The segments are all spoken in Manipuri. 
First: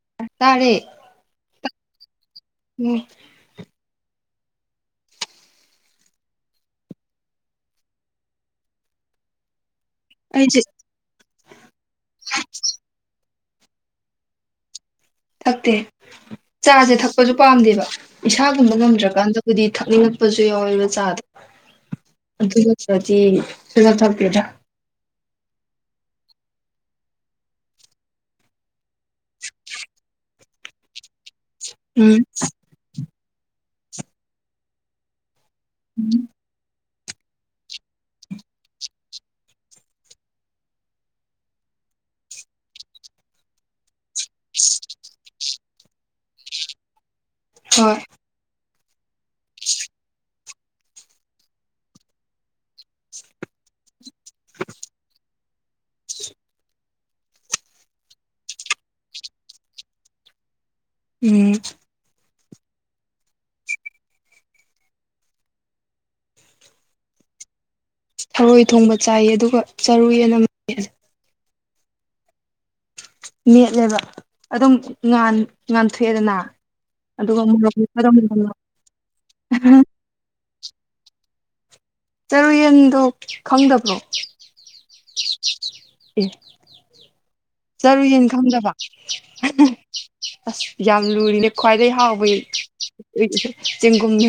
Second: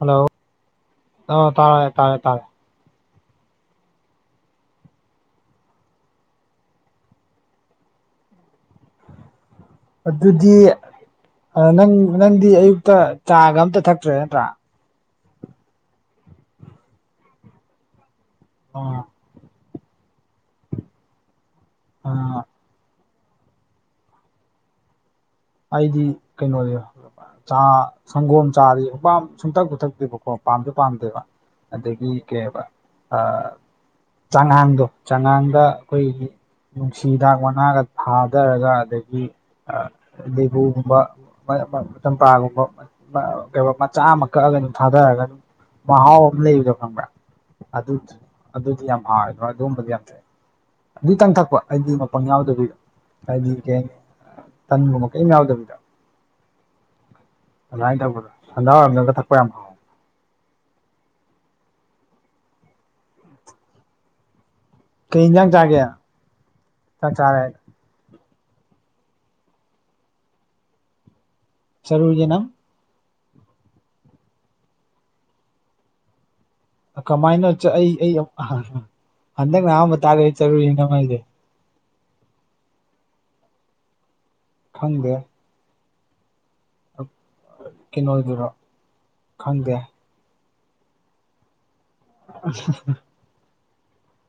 ꯍꯜꯂꯣ ꯇꯥꯔꯦ ꯑꯣ ꯇꯥ ꯇꯥꯔꯦ ꯇꯥꯔꯦ ꯎꯝ ꯑꯗꯨꯗꯤ ꯑꯩꯁꯦ ꯅꯪ ꯅꯪꯗꯤ ꯑꯌꯨꯛꯇ ꯆꯥꯒ ꯑꯝꯇ ꯊꯛꯇ꯭ꯔꯦ ꯅꯠꯇ꯭ꯔꯥ ꯊꯛꯇꯦ ꯆꯥꯁꯦ ꯊꯛꯄꯁꯨ ꯄꯥꯝꯗꯦꯕ ꯏꯁꯥꯒꯨꯝꯕ ꯑꯥ ꯉꯝꯗ꯭ꯔꯀꯥꯟꯗ ꯑꯗꯨꯗꯤ ꯊꯛꯅꯤꯡꯉꯛꯄꯁꯨ ꯌꯥꯎꯋꯦ ꯃꯆꯥꯗ ꯑꯥ ꯑꯗꯨ ꯅꯠꯇ꯭ꯔꯗꯤ [unintelligible] ꯑꯩꯗꯤ ꯀꯩꯅꯣꯅꯦ ꯥ ꯁꯪꯒꯣꯝ ꯆꯥꯗꯤ ꯍꯄꯥꯝ ꯁꯨꯡꯊꯛ ꯄꯨꯨꯊꯛꯇꯦꯕꯀꯣ ꯄꯥꯝꯁꯨ ꯄꯥꯝꯗꯦꯕ ꯑꯗꯒꯤ ꯎꯝ ꯀꯩꯕ ꯆꯥꯉꯥꯟꯗꯣ ꯆꯉꯥꯡ ꯗ ꯑꯩꯈꯣꯏꯒꯤ ꯅꯨꯡꯁꯤꯗꯥꯛ ꯃꯅꯥꯒ ꯊꯥꯗꯔꯒ ꯑꯗꯒꯤ ꯍꯩꯒꯨꯝꯕ ꯆꯝꯄ꯭ꯔꯥꯒꯨꯝꯕ ꯀꯩꯕꯥ ꯃꯆꯥ ꯑꯃ ꯀꯛꯑꯒ ꯑꯗꯨꯝ ꯊꯥꯗꯔꯒ ꯑꯗꯨꯝ ꯃꯍꯥꯎ ꯑꯃ ꯂꯩꯕꯗꯣ ꯈꯪꯕ꯭ꯔꯥ ꯑꯗꯨ ꯍꯣꯏ ꯑꯗꯨꯗꯤ ꯌꯥꯝ ꯍꯥꯎꯗ꯭ꯔꯥ ꯑꯗꯨꯒꯨꯝꯕꯗꯤ ꯌꯥꯝ ꯑꯗꯨꯇꯪ ꯊꯛꯄ ꯑꯩꯗꯤ ꯃꯄꯪ ꯌꯥꯎꯗꯕꯣꯏꯗꯣ ꯍꯥꯏꯗꯤ ꯀꯩ ꯍꯥꯏꯅꯤ ꯇꯟ ꯀꯩꯩꯅ ꯌꯥꯎꯗꯕꯗ ꯑꯗꯨꯃꯥꯏꯅ ꯇꯧꯕꯗꯣ ꯍꯟꯖꯥꯎꯔꯝꯒ ꯊꯛꯄ ꯌꯥꯝ ꯐꯥꯎꯋꯦ ꯎꯝ ꯀꯖꯥꯡ ꯆꯥꯒꯦ ꯆꯥꯔꯦ ꯊꯔꯣꯏ ꯊꯣꯡꯕ ꯆꯥꯏꯌꯦ ꯑꯗꯨꯒ ꯃꯔꯣꯏ ꯌꯦꯅꯝ ꯆꯔꯨ ꯌꯦꯅꯝ ꯃꯦꯠꯂꯦꯕ ꯑꯗꯨꯝ ꯉꯥꯟꯊꯣꯛꯑꯦꯗꯅ ꯑꯗꯨꯒ ꯀꯃꯥꯏꯅꯣ ꯃꯣꯔꯣꯛ ꯑꯩ ꯃꯦꯠꯄꯗꯣ ꯑꯩ ꯍꯟꯗꯛꯅ ꯑꯍꯥꯟꯕ ꯇꯥꯔ ꯑꯩ ꯆꯠꯔꯨꯔꯤ ꯌꯦꯅꯝ ꯍꯥꯏꯁꯦ ꯆꯔꯨꯌꯦꯟꯗꯨꯣ ꯈꯪꯗꯕ꯭ꯔꯣ ꯈꯪꯗꯦ ꯑꯦ ꯆꯔꯨ ꯌꯦꯟ ꯀꯩꯅꯣꯗꯨꯔꯣ ꯈꯪꯗꯕ ꯈꯪꯗꯦ ꯑꯁ ꯌꯥꯝ ꯂꯨꯔꯤꯅꯦ ꯈ꯭ꯋꯥꯏꯗꯒꯤꯩ ꯍꯥꯎꯕ ꯆꯦꯡꯒꯨꯝꯅꯦ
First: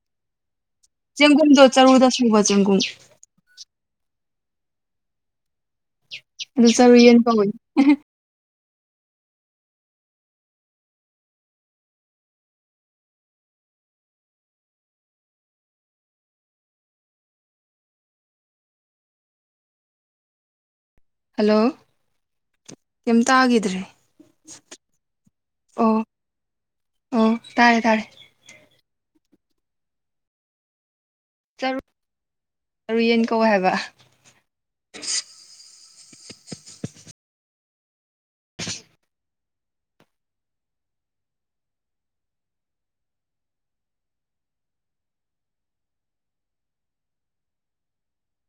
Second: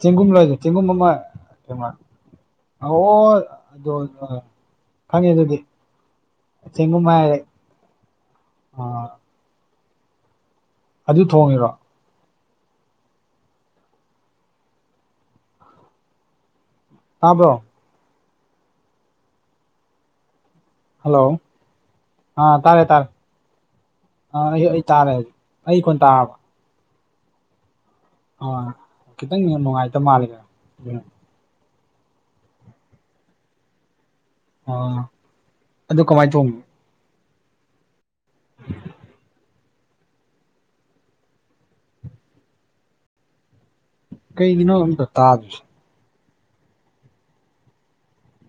ꯆꯦꯡꯒꯨꯝ ꯂꯣꯏꯁ ꯆꯦꯡꯒꯨꯝꯃ ꯆꯦꯡꯒꯨꯝꯗꯣ ꯆꯔꯨꯗ ꯁꯨꯕ ꯆꯦꯡꯒꯨꯝ ꯑꯣ ꯈꯪꯉꯦ ꯑꯗꯨꯗꯤ ꯑꯗꯨ ꯑꯁꯦꯡꯕꯨꯝ ꯆꯔꯨꯌꯦꯟ ꯍꯥꯏꯔꯦ ꯀꯧꯋꯦ ꯑ ꯑꯗꯨ ꯊꯣꯡꯉꯤꯔꯣ ꯇꯥꯕ꯭ꯔꯣ ꯍꯜꯂꯣ ꯑꯥ ꯇꯥꯔꯦ ꯇꯥꯔꯦ ꯀꯩꯝ ꯇꯥꯈꯤꯗ꯭ꯔꯦ ꯑꯥ ꯑꯩ ꯇꯥꯔꯦ ꯍꯥꯏ ꯑꯩ ꯑꯣ ꯀꯣꯟ ꯇꯥꯕꯔꯣ ꯑꯣ ꯇꯥꯔꯦ ꯇꯥꯔꯦ ꯑ ꯈꯤꯇꯪ ꯅꯨꯡꯉꯥꯏꯇꯕ ꯃꯥꯜꯂꯤ ꯆꯔꯨ ꯌꯦꯟ ꯀꯧ ꯍꯥꯏꯕ ꯑ ꯑꯗꯨ ꯀꯃꯥꯏꯅ ꯆꯣꯡ ꯀꯩꯒꯤꯅꯣ ꯇ ꯇꯥ ꯑꯗꯨ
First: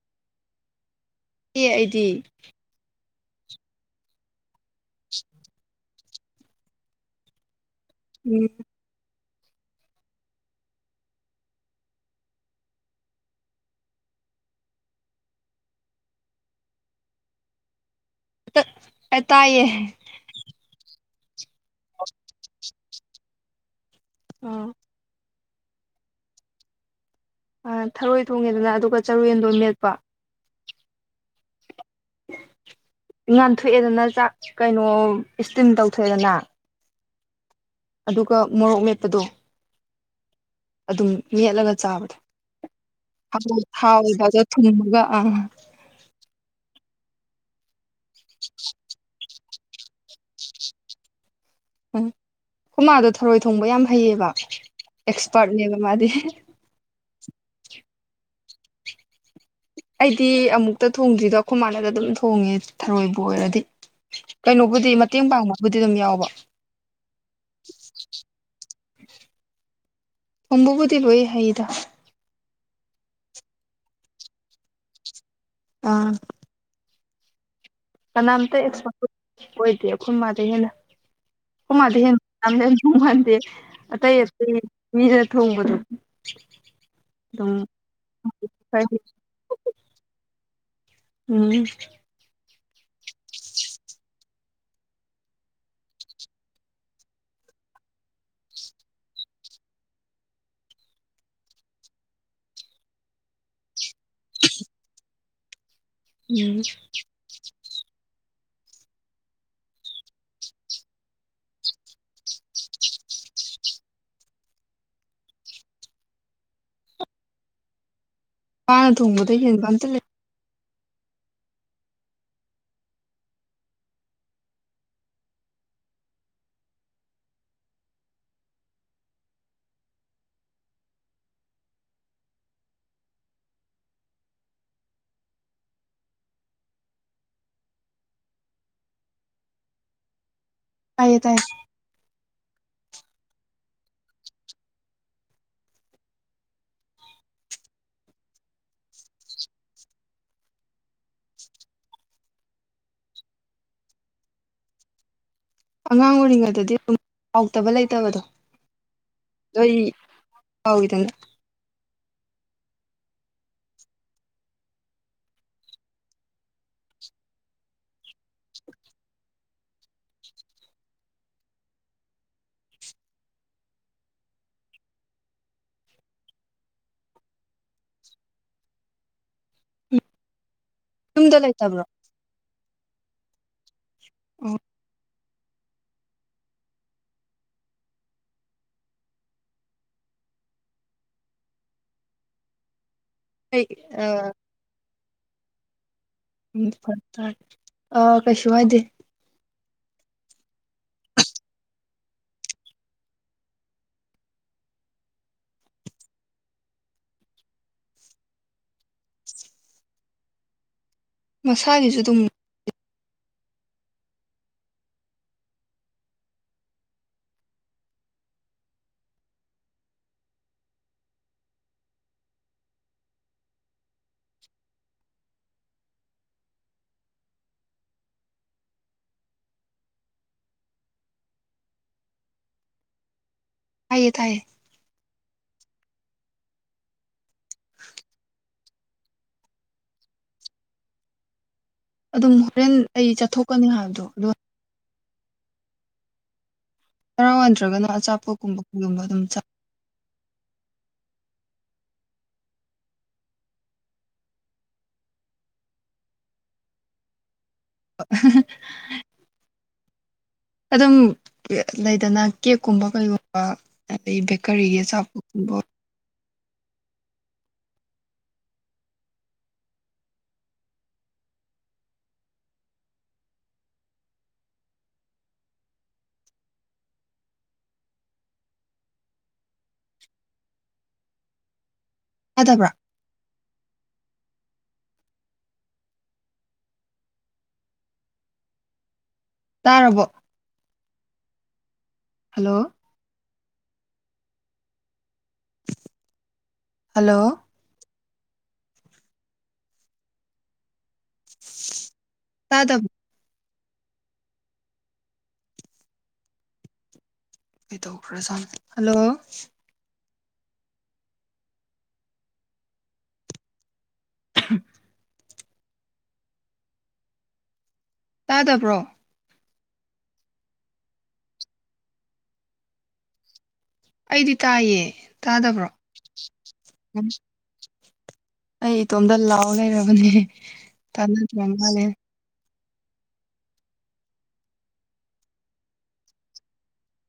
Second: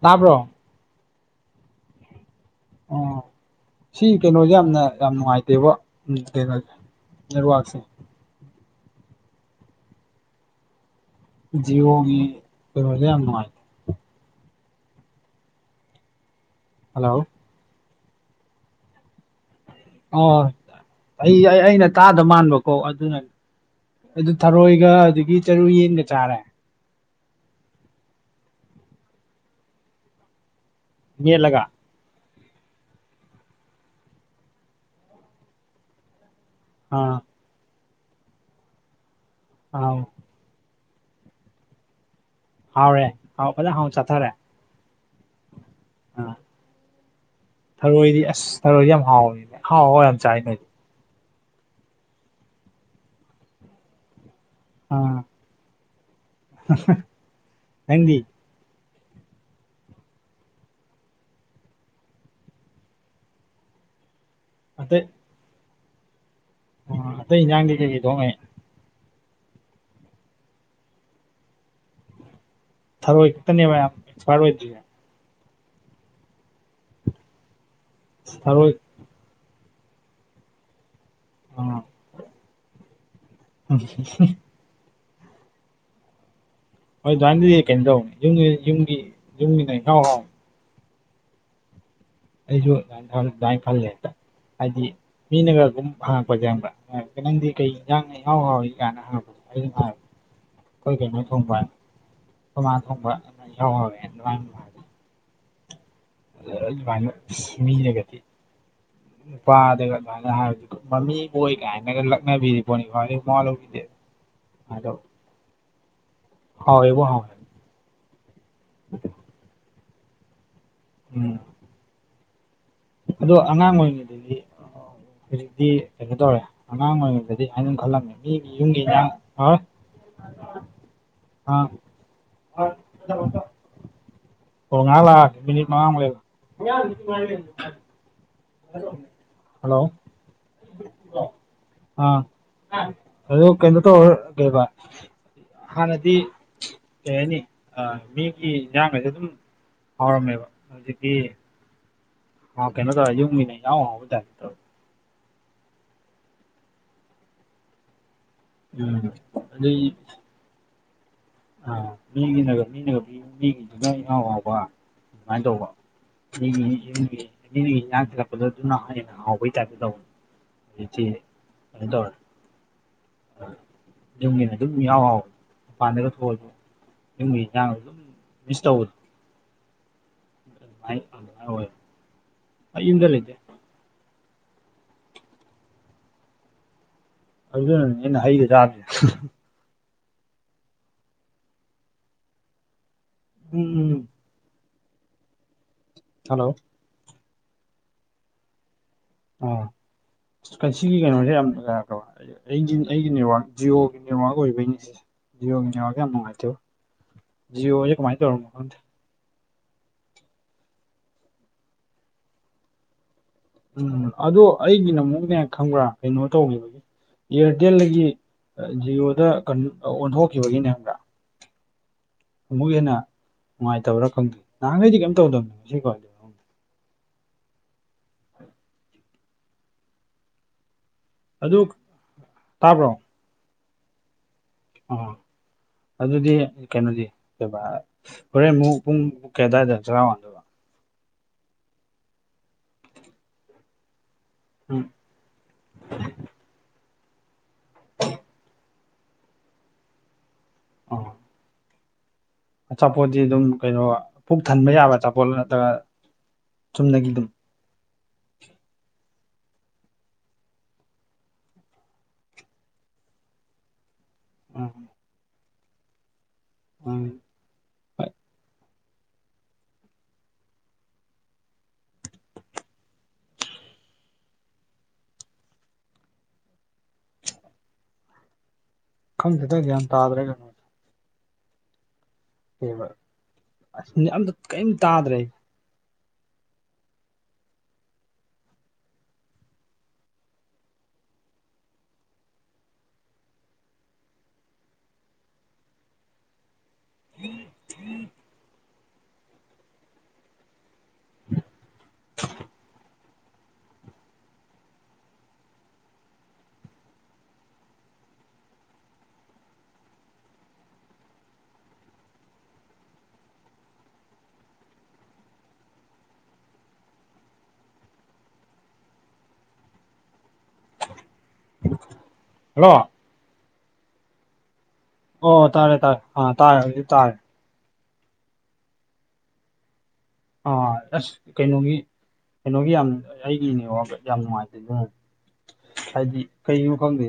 ꯇꯥꯕ꯭ꯔꯣ ꯑꯦ ꯑꯩꯗꯤ ꯑꯣ ꯁꯤ ꯀꯩꯅꯣꯁꯦ ꯌꯥꯝꯅ ꯌꯥꯝ ꯅꯨꯡꯉꯥꯏꯇꯦꯕ ꯎꯝꯦꯁꯤ ꯎꯝ ꯖꯤꯕꯣꯡꯉꯤꯔꯦ ꯑꯥꯏ ꯍꯜꯂꯣ ꯑ ꯇꯑꯌꯦ ꯑꯣ ꯑꯩ ꯑꯩꯅ ꯇꯥꯗ ꯃꯥꯟꯕꯀꯣ ꯑꯗꯨꯅꯅꯤ ꯑꯗꯨ ꯑꯥ ꯊꯔꯣꯏꯒ ꯑꯗꯨꯗꯒꯤ ꯆꯔꯨ ꯌꯦꯟꯒ ꯆꯥꯔꯦ ꯊꯔꯣꯏ ꯊꯣꯡꯉꯦꯗꯅ ꯑꯗꯨꯒ ꯆꯔꯦꯟꯗꯣ ꯃꯦꯠꯄ ꯌꯦꯜꯂꯒ ꯉꯟꯊꯣꯛꯑꯦꯗꯅ ꯆꯥꯛ ꯀꯩꯅꯣ ꯏꯁꯇꯤꯝ ꯇꯧꯊꯣꯛꯑꯦꯗꯅ ꯑ ꯑꯗꯨꯒ ꯃꯣꯔꯣꯛ ꯂꯦꯞꯄꯗꯣ ꯑꯥꯎ ꯑꯗꯨꯝ ꯌꯦꯠꯂꯒ ꯆꯥꯕꯗꯣ ꯍꯥꯎꯔꯦ ꯍꯥꯎ ꯐꯖꯅ ꯍꯥꯎꯅ ꯆꯥꯊꯔꯦ ꯊꯥꯎꯕꯗ ꯊꯨꯝꯃꯒ ꯑꯥ ꯑꯥ ꯊꯔꯣꯏꯗꯤ ꯑꯁ ꯊꯔꯣꯏꯗꯤ ꯌꯥꯝ ꯍꯥꯎꯋꯅꯦ ꯍꯥꯎ ꯍꯥꯎ ꯌꯥꯝ ꯆꯥꯏ ꯅꯣꯏꯗꯤ ꯎꯝ ꯍꯃꯥꯗꯣ ꯊꯔꯣꯏ ꯊꯣꯡꯕ ꯌꯥꯝ ꯍꯩꯌꯦꯕ ꯑꯦꯛꯁꯄꯔꯠꯅꯦꯕ ꯃꯥꯗꯤ ꯊꯪꯗꯤ ꯑꯩꯗꯤ ꯑꯃꯨꯛꯇ ꯊꯣꯡꯗ꯭ꯔꯤꯗꯣ ꯑꯩꯈꯣꯏ ꯃꯥꯟꯅꯗ ꯑꯗꯨꯝ ꯊꯣꯡꯉꯦ ꯊꯔꯣꯏꯕꯨ ꯑꯣꯏꯔꯗꯤ ꯀꯩꯅꯣꯕꯨꯗꯤ ꯃꯇꯦꯡ ꯄꯥꯡꯕꯕꯨꯗꯤ ꯑꯗꯨꯝ ꯌꯥꯎꯕ ꯑꯣ ꯑꯇꯩ ꯍꯟꯖꯥꯡꯗꯤ ꯀꯩꯀꯩ ꯊꯣꯛꯣꯡꯉꯩ ꯀꯕꯕꯨꯗꯤ ꯂꯣꯏ ꯍꯥꯏꯩꯗ ꯊꯔꯣꯏ ꯈꯤꯇꯅꯦ ꯃꯌꯥꯝ ꯑꯦꯛꯁꯄꯥꯔꯠ ꯑꯣꯏꯗꯣꯏꯦ ꯑꯥ ꯀꯅꯥꯝꯇ ꯊꯔꯣꯏ ꯑꯦꯛꯁꯄꯥ ꯑꯣꯏꯗꯦ ꯑꯩꯈꯣꯏ ꯃꯥꯗ ꯍꯦꯟꯅ ꯑꯩꯈꯣꯏ ꯑꯥ ꯃꯥꯗ ꯍꯦꯟꯅ ꯌꯥꯝ ꯌꯥꯝ ꯊꯣꯡꯍꯟꯗꯦ ꯎꯝ ꯑꯇꯩ ꯑꯇꯩ ꯃꯤꯅ ꯊꯣꯡꯕꯗꯣ ꯍꯣꯏ ꯑꯗꯨꯝ ꯑꯗꯨꯃꯥꯏꯅꯗꯗꯤ ꯀꯩꯅꯣ ꯇꯧꯅꯤ ꯌꯨꯝꯒꯤ ꯈꯔ ꯌꯨꯝꯒꯤ ꯌꯨꯝꯒꯤꯅ ꯍꯥꯎ ꯍꯥꯎ ꯎꯝ ꯑꯩꯁꯨ ꯑꯗꯨꯃ ꯑꯗꯨꯃꯥꯏꯅ ꯈꯜꯂꯦ ꯍꯦꯛꯇ ꯍꯥꯏꯗꯤ ꯃꯤꯅꯒ ꯑꯗꯨꯝ ꯍꯪꯉꯛꯄꯁꯦ ꯍꯪꯕ ꯍꯉꯀꯦ ꯅꯪꯗꯤ ꯀꯩ ꯏꯟꯖꯥꯡꯅꯩꯍꯥꯎ ꯍꯥꯎꯋꯏ ꯀꯥꯏꯅ ꯍꯉꯄꯁꯦ ꯑꯗꯨ ꯑꯩꯈꯣꯏ ꯀꯩꯅꯣ ꯊꯣꯡꯕ ꯊꯣꯃꯥ ꯊꯣꯡꯕ ꯑꯗꯨ ꯌꯥꯎꯔꯔꯦ ꯑꯗꯨꯃꯥꯏ ꯅꯨꯡꯉꯥꯏ ꯑꯗꯨ ꯎꯝ ꯑꯗꯨꯃꯥꯏꯅ ꯃꯤꯔꯒꯗꯤ ꯅꯨꯄꯥꯗꯒ ꯑꯗꯨꯃꯥꯏꯅ ꯍꯥꯏꯕꯗꯨ ꯃꯝꯃꯤꯕꯨꯣꯣꯏ ꯀꯥꯏ ꯂꯒꯅ ꯄꯤꯣꯅꯤ ꯃꯣꯂ ꯄꯤ ꯗꯣ ꯍꯥꯎꯕꯨ ꯍ ꯋꯥꯅ ꯊꯣꯡꯕꯗ ꯍꯦꯟꯕ ꯑꯝꯇ ꯂꯩ ꯎꯝ ꯑꯗꯣ ꯑꯉꯥꯡ ꯑꯣꯏꯔꯤꯉꯩꯗꯗꯤ ꯍꯧꯖꯤꯛꯇꯤ ꯀꯩꯅꯣ ꯇꯧꯔꯦ ꯑꯉꯥꯡ ꯑꯣꯏꯔꯤꯉꯩꯗꯗꯤ ꯍꯥꯏ ꯈꯜꯂꯝꯃꯦ ꯃꯤꯒꯤ ꯌꯨꯝꯒꯤꯥꯡ [inaudible] [inaudible] ꯑꯣ ꯉꯥꯂꯥ ꯃꯤꯅꯤꯠ ꯃꯉꯥꯡ ꯍꯜꯂꯣ ꯇꯥꯏꯌꯦ ꯇꯥꯏꯌꯦ ꯑ ꯑꯗꯨ ꯀꯩꯅꯣ ꯇꯧꯔ ꯀ ꯍꯥꯟꯅꯗꯤ ꯀꯩ ꯍꯥꯏꯅꯤ ꯑ ꯃꯤꯒꯤ ꯏꯟꯖꯥꯡꯒꯁꯨꯦ ꯑꯗꯨꯝ ꯍꯥꯎꯔꯝꯃꯦꯕ ꯍꯧꯖꯤꯛꯀꯤ ꯍ ꯀꯩꯅꯣ ꯇꯧ ꯌꯦ ꯃꯤꯃꯤ ꯅ ꯑꯥꯎ ꯊ ꯑꯉꯥꯡ ꯑꯣꯏꯔꯤꯉꯩꯗꯗꯤ ꯑꯗꯨꯝ ꯍꯥꯎꯇꯕ ꯂꯩꯇꯕꯗꯣ ꯎꯝ ꯑꯗ ꯍꯥꯎꯗ ꯑꯗꯨ ꯑ ꯃꯤꯒꯤꯅ ꯃꯤꯅꯒ ꯃꯤꯒꯤꯗꯨꯅ ꯏꯅꯥꯎ ꯑꯥꯎꯕ ꯑꯗꯨꯃꯥꯏꯅ ꯇꯧꯕ ꯅꯒꯤ ꯅꯒꯤꯥꯡꯊꯔꯛꯄꯗꯣ ꯑꯗꯨꯅ ꯍꯦꯟꯅ ꯍꯍꯥꯎꯕꯩ ꯇꯥꯏꯞꯇ ꯇꯧꯕ ꯑ ꯊ ꯗꯔ ꯑꯗꯨꯝꯒꯤꯅ ꯑꯗꯨꯝ ꯌꯥꯎ ꯍꯥꯎ ꯃꯄꯥꯟꯗꯒ ꯊꯣꯛꯑꯁꯨ ꯝ ꯃꯤꯗ ꯑꯗꯨꯝ ꯁꯇꯧ ꯑꯣꯏ ꯌꯨꯝꯗ ꯂꯩꯇꯕ꯭ꯔꯣ ꯍꯣꯏ ꯏꯟꯗ ꯂꯩꯗꯦ ꯑꯣ ꯑꯗꯨꯅꯅꯦ ꯑꯩꯅ ꯍꯩꯒ ꯆꯥꯕꯁꯦ ꯑꯩ ꯎꯝ ꯑ ꯍꯜꯂꯣ ꯎꯝ ꯐ ꯇꯔꯦ ꯑ ꯀꯩꯁꯨ ꯍꯥꯏꯗꯦ ꯑ ꯁꯤꯒꯤ ꯀꯩꯅꯣꯁꯦ ꯌꯥꯝ ꯅꯨꯡꯉꯥꯏꯔꯛꯇꯕ ꯑꯩꯒꯤ ꯑꯩꯒꯤ ꯅꯦꯠꯋꯥꯛ ꯖꯤꯌꯣꯒꯤ ꯅꯦꯠꯋꯥꯛ ꯑꯣꯏꯕꯒꯤꯅꯤ ꯁꯤꯁꯦ ꯖꯤꯑꯣ ꯀ ꯌꯥꯝ ꯃꯉꯥꯏꯗꯣ ꯖꯤꯑꯣ ꯀꯃꯥꯏꯗꯧꯔꯣꯟ ꯃꯁꯥꯒꯤꯁꯨ ꯑꯗꯨꯝ ꯎꯝ ꯑꯗꯣ ꯑꯩꯒꯤꯅ ꯑꯃꯨꯛꯅꯦ ꯈꯪꯕ꯭ꯔꯥ ꯀꯩꯅꯣ ꯇꯧꯈꯤꯕꯒꯤ ꯏꯌꯥꯔꯇꯦꯜꯗꯒꯤ ꯖꯤꯌꯣꯗ ꯀ ꯑꯣꯟꯊꯣꯛꯈꯤꯕꯒꯤꯅꯦ ꯈꯪꯕ꯭ꯔꯥ ꯑꯃꯨꯛ ꯍꯦꯟꯅ ꯅꯨꯡꯉꯥꯏꯇꯕ꯭ꯔꯥ ꯈꯪꯗꯦ ꯅꯍꯥꯟꯈꯩꯗꯤ ꯀꯩꯝ ꯇꯧꯗꯕꯅꯤ ꯉꯁꯤꯀꯣ ꯑꯗꯨ ꯇꯥꯕ꯭ꯔꯣ ꯇꯌꯦ ꯇꯥꯏꯌꯦ ꯑꯣ ꯑꯗꯨꯗꯤ ꯀꯩꯅꯣꯗꯤ ꯀꯩ ꯍꯣꯔꯦꯟ ꯑꯃꯨꯛ ꯄꯨꯡ ꯀꯩ ꯑꯗꯥꯋꯥꯏꯗ ꯆꯔꯥꯃꯥꯟꯗ ꯑꯗꯨꯝ ꯍꯣꯔꯦꯟ ꯑꯩ ꯆꯠꯊꯣꯛꯀꯅꯤ ꯍꯥꯏꯕꯗꯣ ꯑꯗꯣ ꯎꯝ ꯍꯔꯥꯎ ꯅꯗ꯭ꯔꯒꯅ ꯑꯆꯥꯄꯣꯠꯀꯨꯝꯕ ꯀꯩꯒꯨꯝꯕ ꯑꯗꯨꯝ ꯆꯥ ꯑꯥ ꯑꯆꯥꯄꯣꯠꯇꯤ ꯑꯗꯨꯝ ꯀꯩꯅꯣ ꯄꯨꯛ ꯊꯟꯕ ꯌꯥꯕ ꯑꯆꯥꯄꯣꯠ ꯅꯠꯇ꯭ꯔꯒ ꯆꯨꯝꯗꯒꯤ ꯑꯗꯨꯝ [unintelligible] ꯑꯗꯨꯝ ꯂꯩꯗꯅ ꯀꯦꯛꯀꯨꯝꯕ ꯀꯩꯒꯨꯝꯕ ꯑꯗꯗꯒꯤ ꯕꯀꯔꯤꯒꯤ ꯆꯕꯨꯝꯕ ꯑ ꯈꯪꯁꯤꯗ ꯒꯌꯥꯟ ꯇꯥꯗ꯭ꯔꯒꯅꯣ ꯇꯥꯗꯕ꯭ꯔꯥ ꯐꯕ ꯑꯁ ꯑꯇ ꯀꯔꯤꯝ ꯇꯥꯗ꯭ꯔꯦ ꯇꯥꯔꯕꯣ ꯍꯜꯂꯣ ꯍꯜꯂꯣ ꯇꯥꯗ ꯀꯩꯗꯈ꯭ꯔ ꯍꯜꯂꯣ [unintelligible] ꯇꯥꯗꯕ꯭ꯔꯣ ꯍꯜꯂꯣ ꯑꯩꯗꯤ ꯇꯥꯏꯌꯦ ꯑꯣ ꯇꯥꯗꯕ꯭ꯔꯣ ꯇꯥꯔꯦ ꯇꯥꯔꯦ ꯇꯥꯔꯦ ꯍꯧꯗꯤ ꯇꯥꯔꯦ ꯑꯩ ꯏꯇꯣꯝꯇ ꯂꯥꯎꯑꯣ ꯂꯩꯔꯕꯅꯦ ꯑꯥ ꯑꯁ ꯇꯥꯅꯗ꯭ꯔ ꯀꯩꯅꯣꯒꯤ ꯃꯥꯜꯂꯦ ꯀꯩꯅꯣꯒꯤ ꯌꯥꯝ ꯑꯩꯒꯤꯅꯦꯕꯕ ꯌꯥꯝ ꯅꯨꯡꯉꯥꯏꯇꯦ ꯑꯗꯨ ꯍꯥꯏꯗꯤ ꯀꯩꯒꯤꯅꯣ ꯈꯪꯗꯦ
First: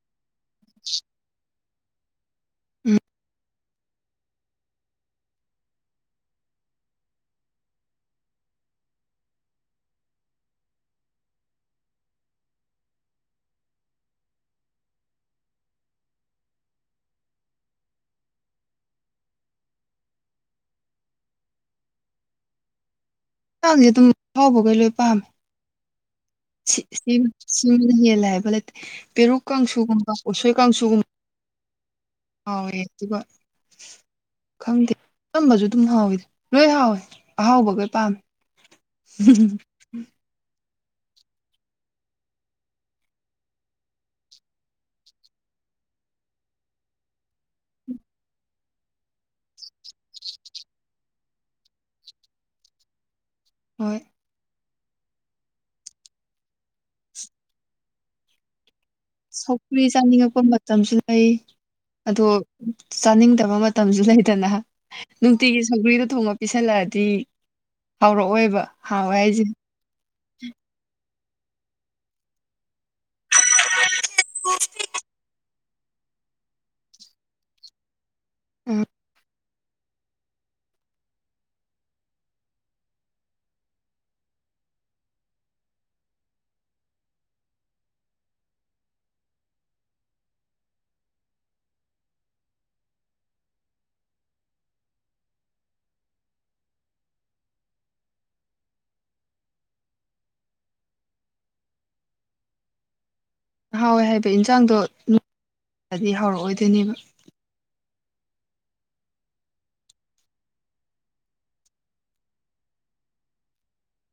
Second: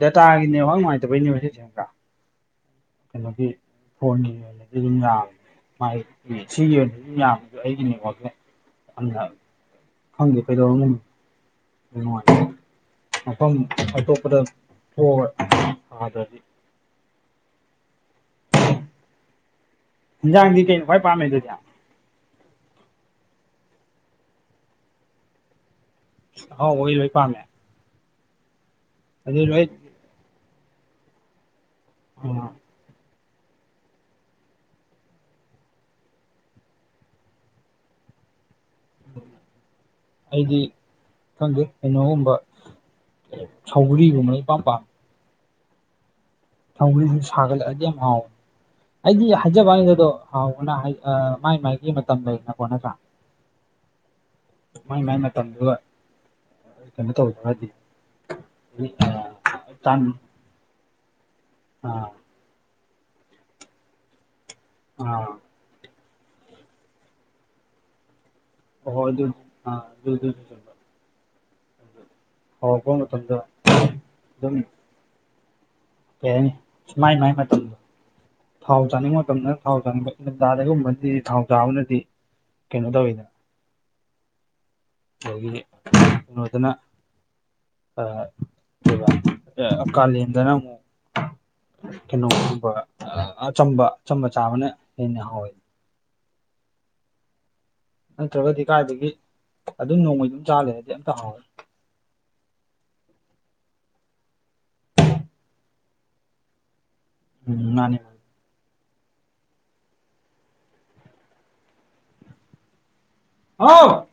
ꯗꯇꯥꯒꯤꯅꯦꯕ ꯅꯨꯡꯉꯥꯏꯇꯕꯩꯅꯦꯕ ꯁꯤꯁꯦꯀ ꯎꯝ ꯀꯩꯅꯣꯒꯤ ꯐꯣꯟꯒꯤ ꯑꯣꯏꯅꯗꯤ ꯑꯗꯨꯝ ꯌꯥꯝꯃꯦ ꯁꯤꯒꯤ ꯑꯣꯏꯅꯁꯨ ꯌꯥꯝꯕꯗ ꯑꯩꯒꯤꯅꯦꯗ ꯌꯥꯝꯅ ꯐꯪꯗꯦ ꯄꯩꯗꯅꯨꯡ ꯃꯐꯝ ꯑꯇꯣꯞꯄꯗ ꯊꯣꯛꯑꯗ꯭ꯔꯗꯤ ꯍꯟꯖꯥꯡꯗꯤ ꯀꯩꯅꯣ ꯈ꯭ꯋꯥꯏ ꯄꯥꯝꯃꯦ ꯑꯗꯨꯗꯤ ꯍꯛꯆꯥꯡꯁꯦ ꯑꯗꯨꯝ ꯍꯥꯎꯕꯈꯩ ꯂꯣꯏ ꯄꯥꯝꯃꯦ ꯁꯤ ꯑꯍꯥꯎꯕꯒꯤ ꯂꯣꯏ ꯄꯥꯝꯃꯦ ꯁꯤꯃꯅ ꯍꯦꯜꯂꯦ ꯍꯥꯏꯕ ꯂꯩꯇꯦ ꯑꯗꯨ ꯄꯦꯔꯨꯛ ꯂꯣꯏ ꯀꯥꯡꯁꯨꯒꯨꯝꯕ ꯎꯁꯣꯏ ꯀꯥꯡꯁꯨꯒꯨꯝꯕ ꯍꯔꯦ ꯑꯗꯨꯒꯒ [unintelligible] ꯈꯪꯗꯦ ꯑꯝꯕꯁꯨ ꯑꯗꯨꯝ ꯍꯥꯎꯋꯤ ꯂꯣꯏ ꯍꯥꯎꯋꯦ ꯑꯍꯥꯎꯕꯈꯣꯏ ꯄꯥꯝꯃꯦ ꯎꯝ ꯑꯩꯗꯤ ꯈꯪꯗꯦ ꯀꯩꯅꯣꯒꯨꯝꯕ ꯁꯧꯒ꯭ꯔꯤꯒꯨꯝꯕꯅ ꯏꯄꯥꯝ ꯄꯥꯝꯃꯦ ꯊꯧꯈꯁꯨ ꯁꯥꯒꯠꯂꯛꯑꯗꯤ ꯌꯥꯝ ꯍꯥꯎꯦ ꯑꯩꯒꯤ ꯍꯥꯏꯖꯕ ꯍꯥꯏꯗꯗꯣ ꯍꯥꯎꯕꯅ ꯃꯥꯏ ꯃꯥꯏꯒꯤ ꯃꯇꯝ ꯂꯩꯅꯀꯣ ꯅꯠꯇ꯭ꯔꯥ ꯍꯣꯏ ꯃꯥꯏ ꯃꯥꯏ ꯃꯇꯝꯗꯨꯒ ꯀꯩꯅꯣ ꯇꯧꯖꯔꯗꯤ ꯎꯝ ꯁꯧꯀ꯭ꯔꯤ ꯆꯥꯅꯤꯡꯉꯛꯄ ꯃꯇꯝꯁꯨ ꯂꯩ ꯑ ꯑꯣ ꯆꯥꯅꯤꯡꯗꯕ ꯃꯇꯝꯁꯨ ꯂꯩꯗꯅ ꯅꯨꯡꯇꯤꯒꯤ ꯁꯪꯒ꯭ꯔꯤꯗꯣ ꯊꯣꯉꯛꯄ ꯄꯤꯁꯜꯂꯛꯑꯗꯤ ꯍꯥꯎꯔꯛꯑꯣꯏꯕ ꯑꯣꯣꯏ ꯍꯥꯎꯋꯦ ꯑꯗꯨ ꯍꯥꯏꯁꯦ ꯑꯗꯨ ꯍꯥꯎꯄ ꯃꯇꯝꯗ ꯑꯗꯨꯝ ꯀꯩ ꯍꯥꯏꯅꯤ ꯃꯥꯏ ꯃꯥꯏ ꯃꯇꯝꯗꯣ ꯊꯥꯎ ꯎꯝ ꯆꯥꯅꯤꯡꯕ ꯃꯇꯝꯗꯅ ꯊꯥꯎ ꯆꯥꯅꯤꯡꯕ ꯇꯥꯗꯒꯨꯝꯕꯅꯗꯤ ꯊꯥꯎ ꯆꯥꯕꯅꯗꯤ ꯀꯩꯅꯣ ꯇꯧꯋꯤꯗ ꯑꯗꯨꯗꯒꯤ ꯅꯣꯗꯅ ꯑꯗꯨꯒ ꯀꯥꯂꯦꯟꯗꯅ ꯑꯃꯨꯛ ꯀꯩꯅꯣꯒꯨꯝꯕ ꯑꯆꯝꯕ ꯑꯆꯝꯕ ꯆꯥꯕꯅ ꯍꯦꯟꯅ ꯍꯥꯎꯋꯦ ꯅꯠꯇ꯭ꯔꯒꯗꯤ ꯀꯥꯏꯗꯒꯤ ꯑꯗꯨꯝ ꯅꯣꯡꯃꯩ ꯑꯗꯨꯝ ꯆꯥꯂꯦ ꯍꯥꯏꯔꯗꯤ ꯑꯝꯇ ꯍꯥꯎꯋꯦ ꯍꯥꯎꯋꯦ ꯍꯥꯏꯕ ꯏꯟꯁꯥꯡꯗꯣꯗꯤ ꯍꯥꯎꯔꯛꯑꯣꯏꯗꯣꯏꯅꯦꯕ ꯎꯝ ꯃꯥꯅꯤ ꯍꯥꯎ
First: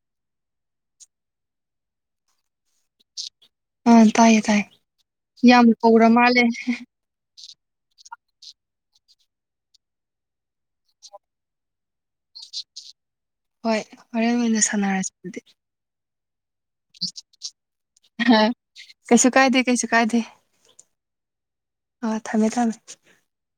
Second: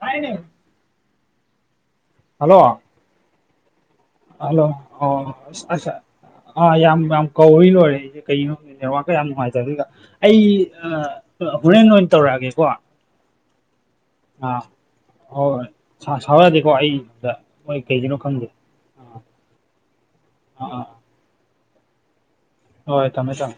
ꯍꯥꯏꯥꯏꯅꯦ ꯍꯜꯂꯣ ꯑ ꯍꯜꯂꯣ ꯑꯣ ꯃꯥꯜꯂꯦ ꯑ ꯌꯥꯝ ꯌꯥ ꯀꯧꯏ ꯂꯣꯏꯔꯦꯁꯦꯩꯒꯤꯅꯣꯦꯠꯋꯥꯔꯀ ꯌꯥꯝ ꯉꯥꯏꯖꯔ ꯑꯗꯨꯒ ꯑꯩ ꯍꯣꯔꯦꯟ ꯑꯣꯏꯅ ꯇꯧꯔꯛꯑꯒꯦꯀꯣ ꯍꯣꯏ ꯍꯣꯔꯦꯟ ꯑꯣꯏꯅ ꯁꯥꯟꯅꯔꯁꯤ ꯑꯗꯨꯗꯤ ꯁꯥꯎꯔꯛꯗꯤꯀꯣ ꯑꯩꯗ ꯍꯣꯏ ꯀꯩꯒꯤꯅꯣ ꯈꯪꯗꯦ ꯀꯩꯁꯨ ꯀꯥꯏꯗꯦ ꯀꯩꯁꯨ ꯀꯥꯏꯗꯦ ꯑ ꯑ ꯑꯥ ꯊꯝꯃꯦ ꯊꯝꯃꯦ ꯊꯃꯦ ꯊꯪ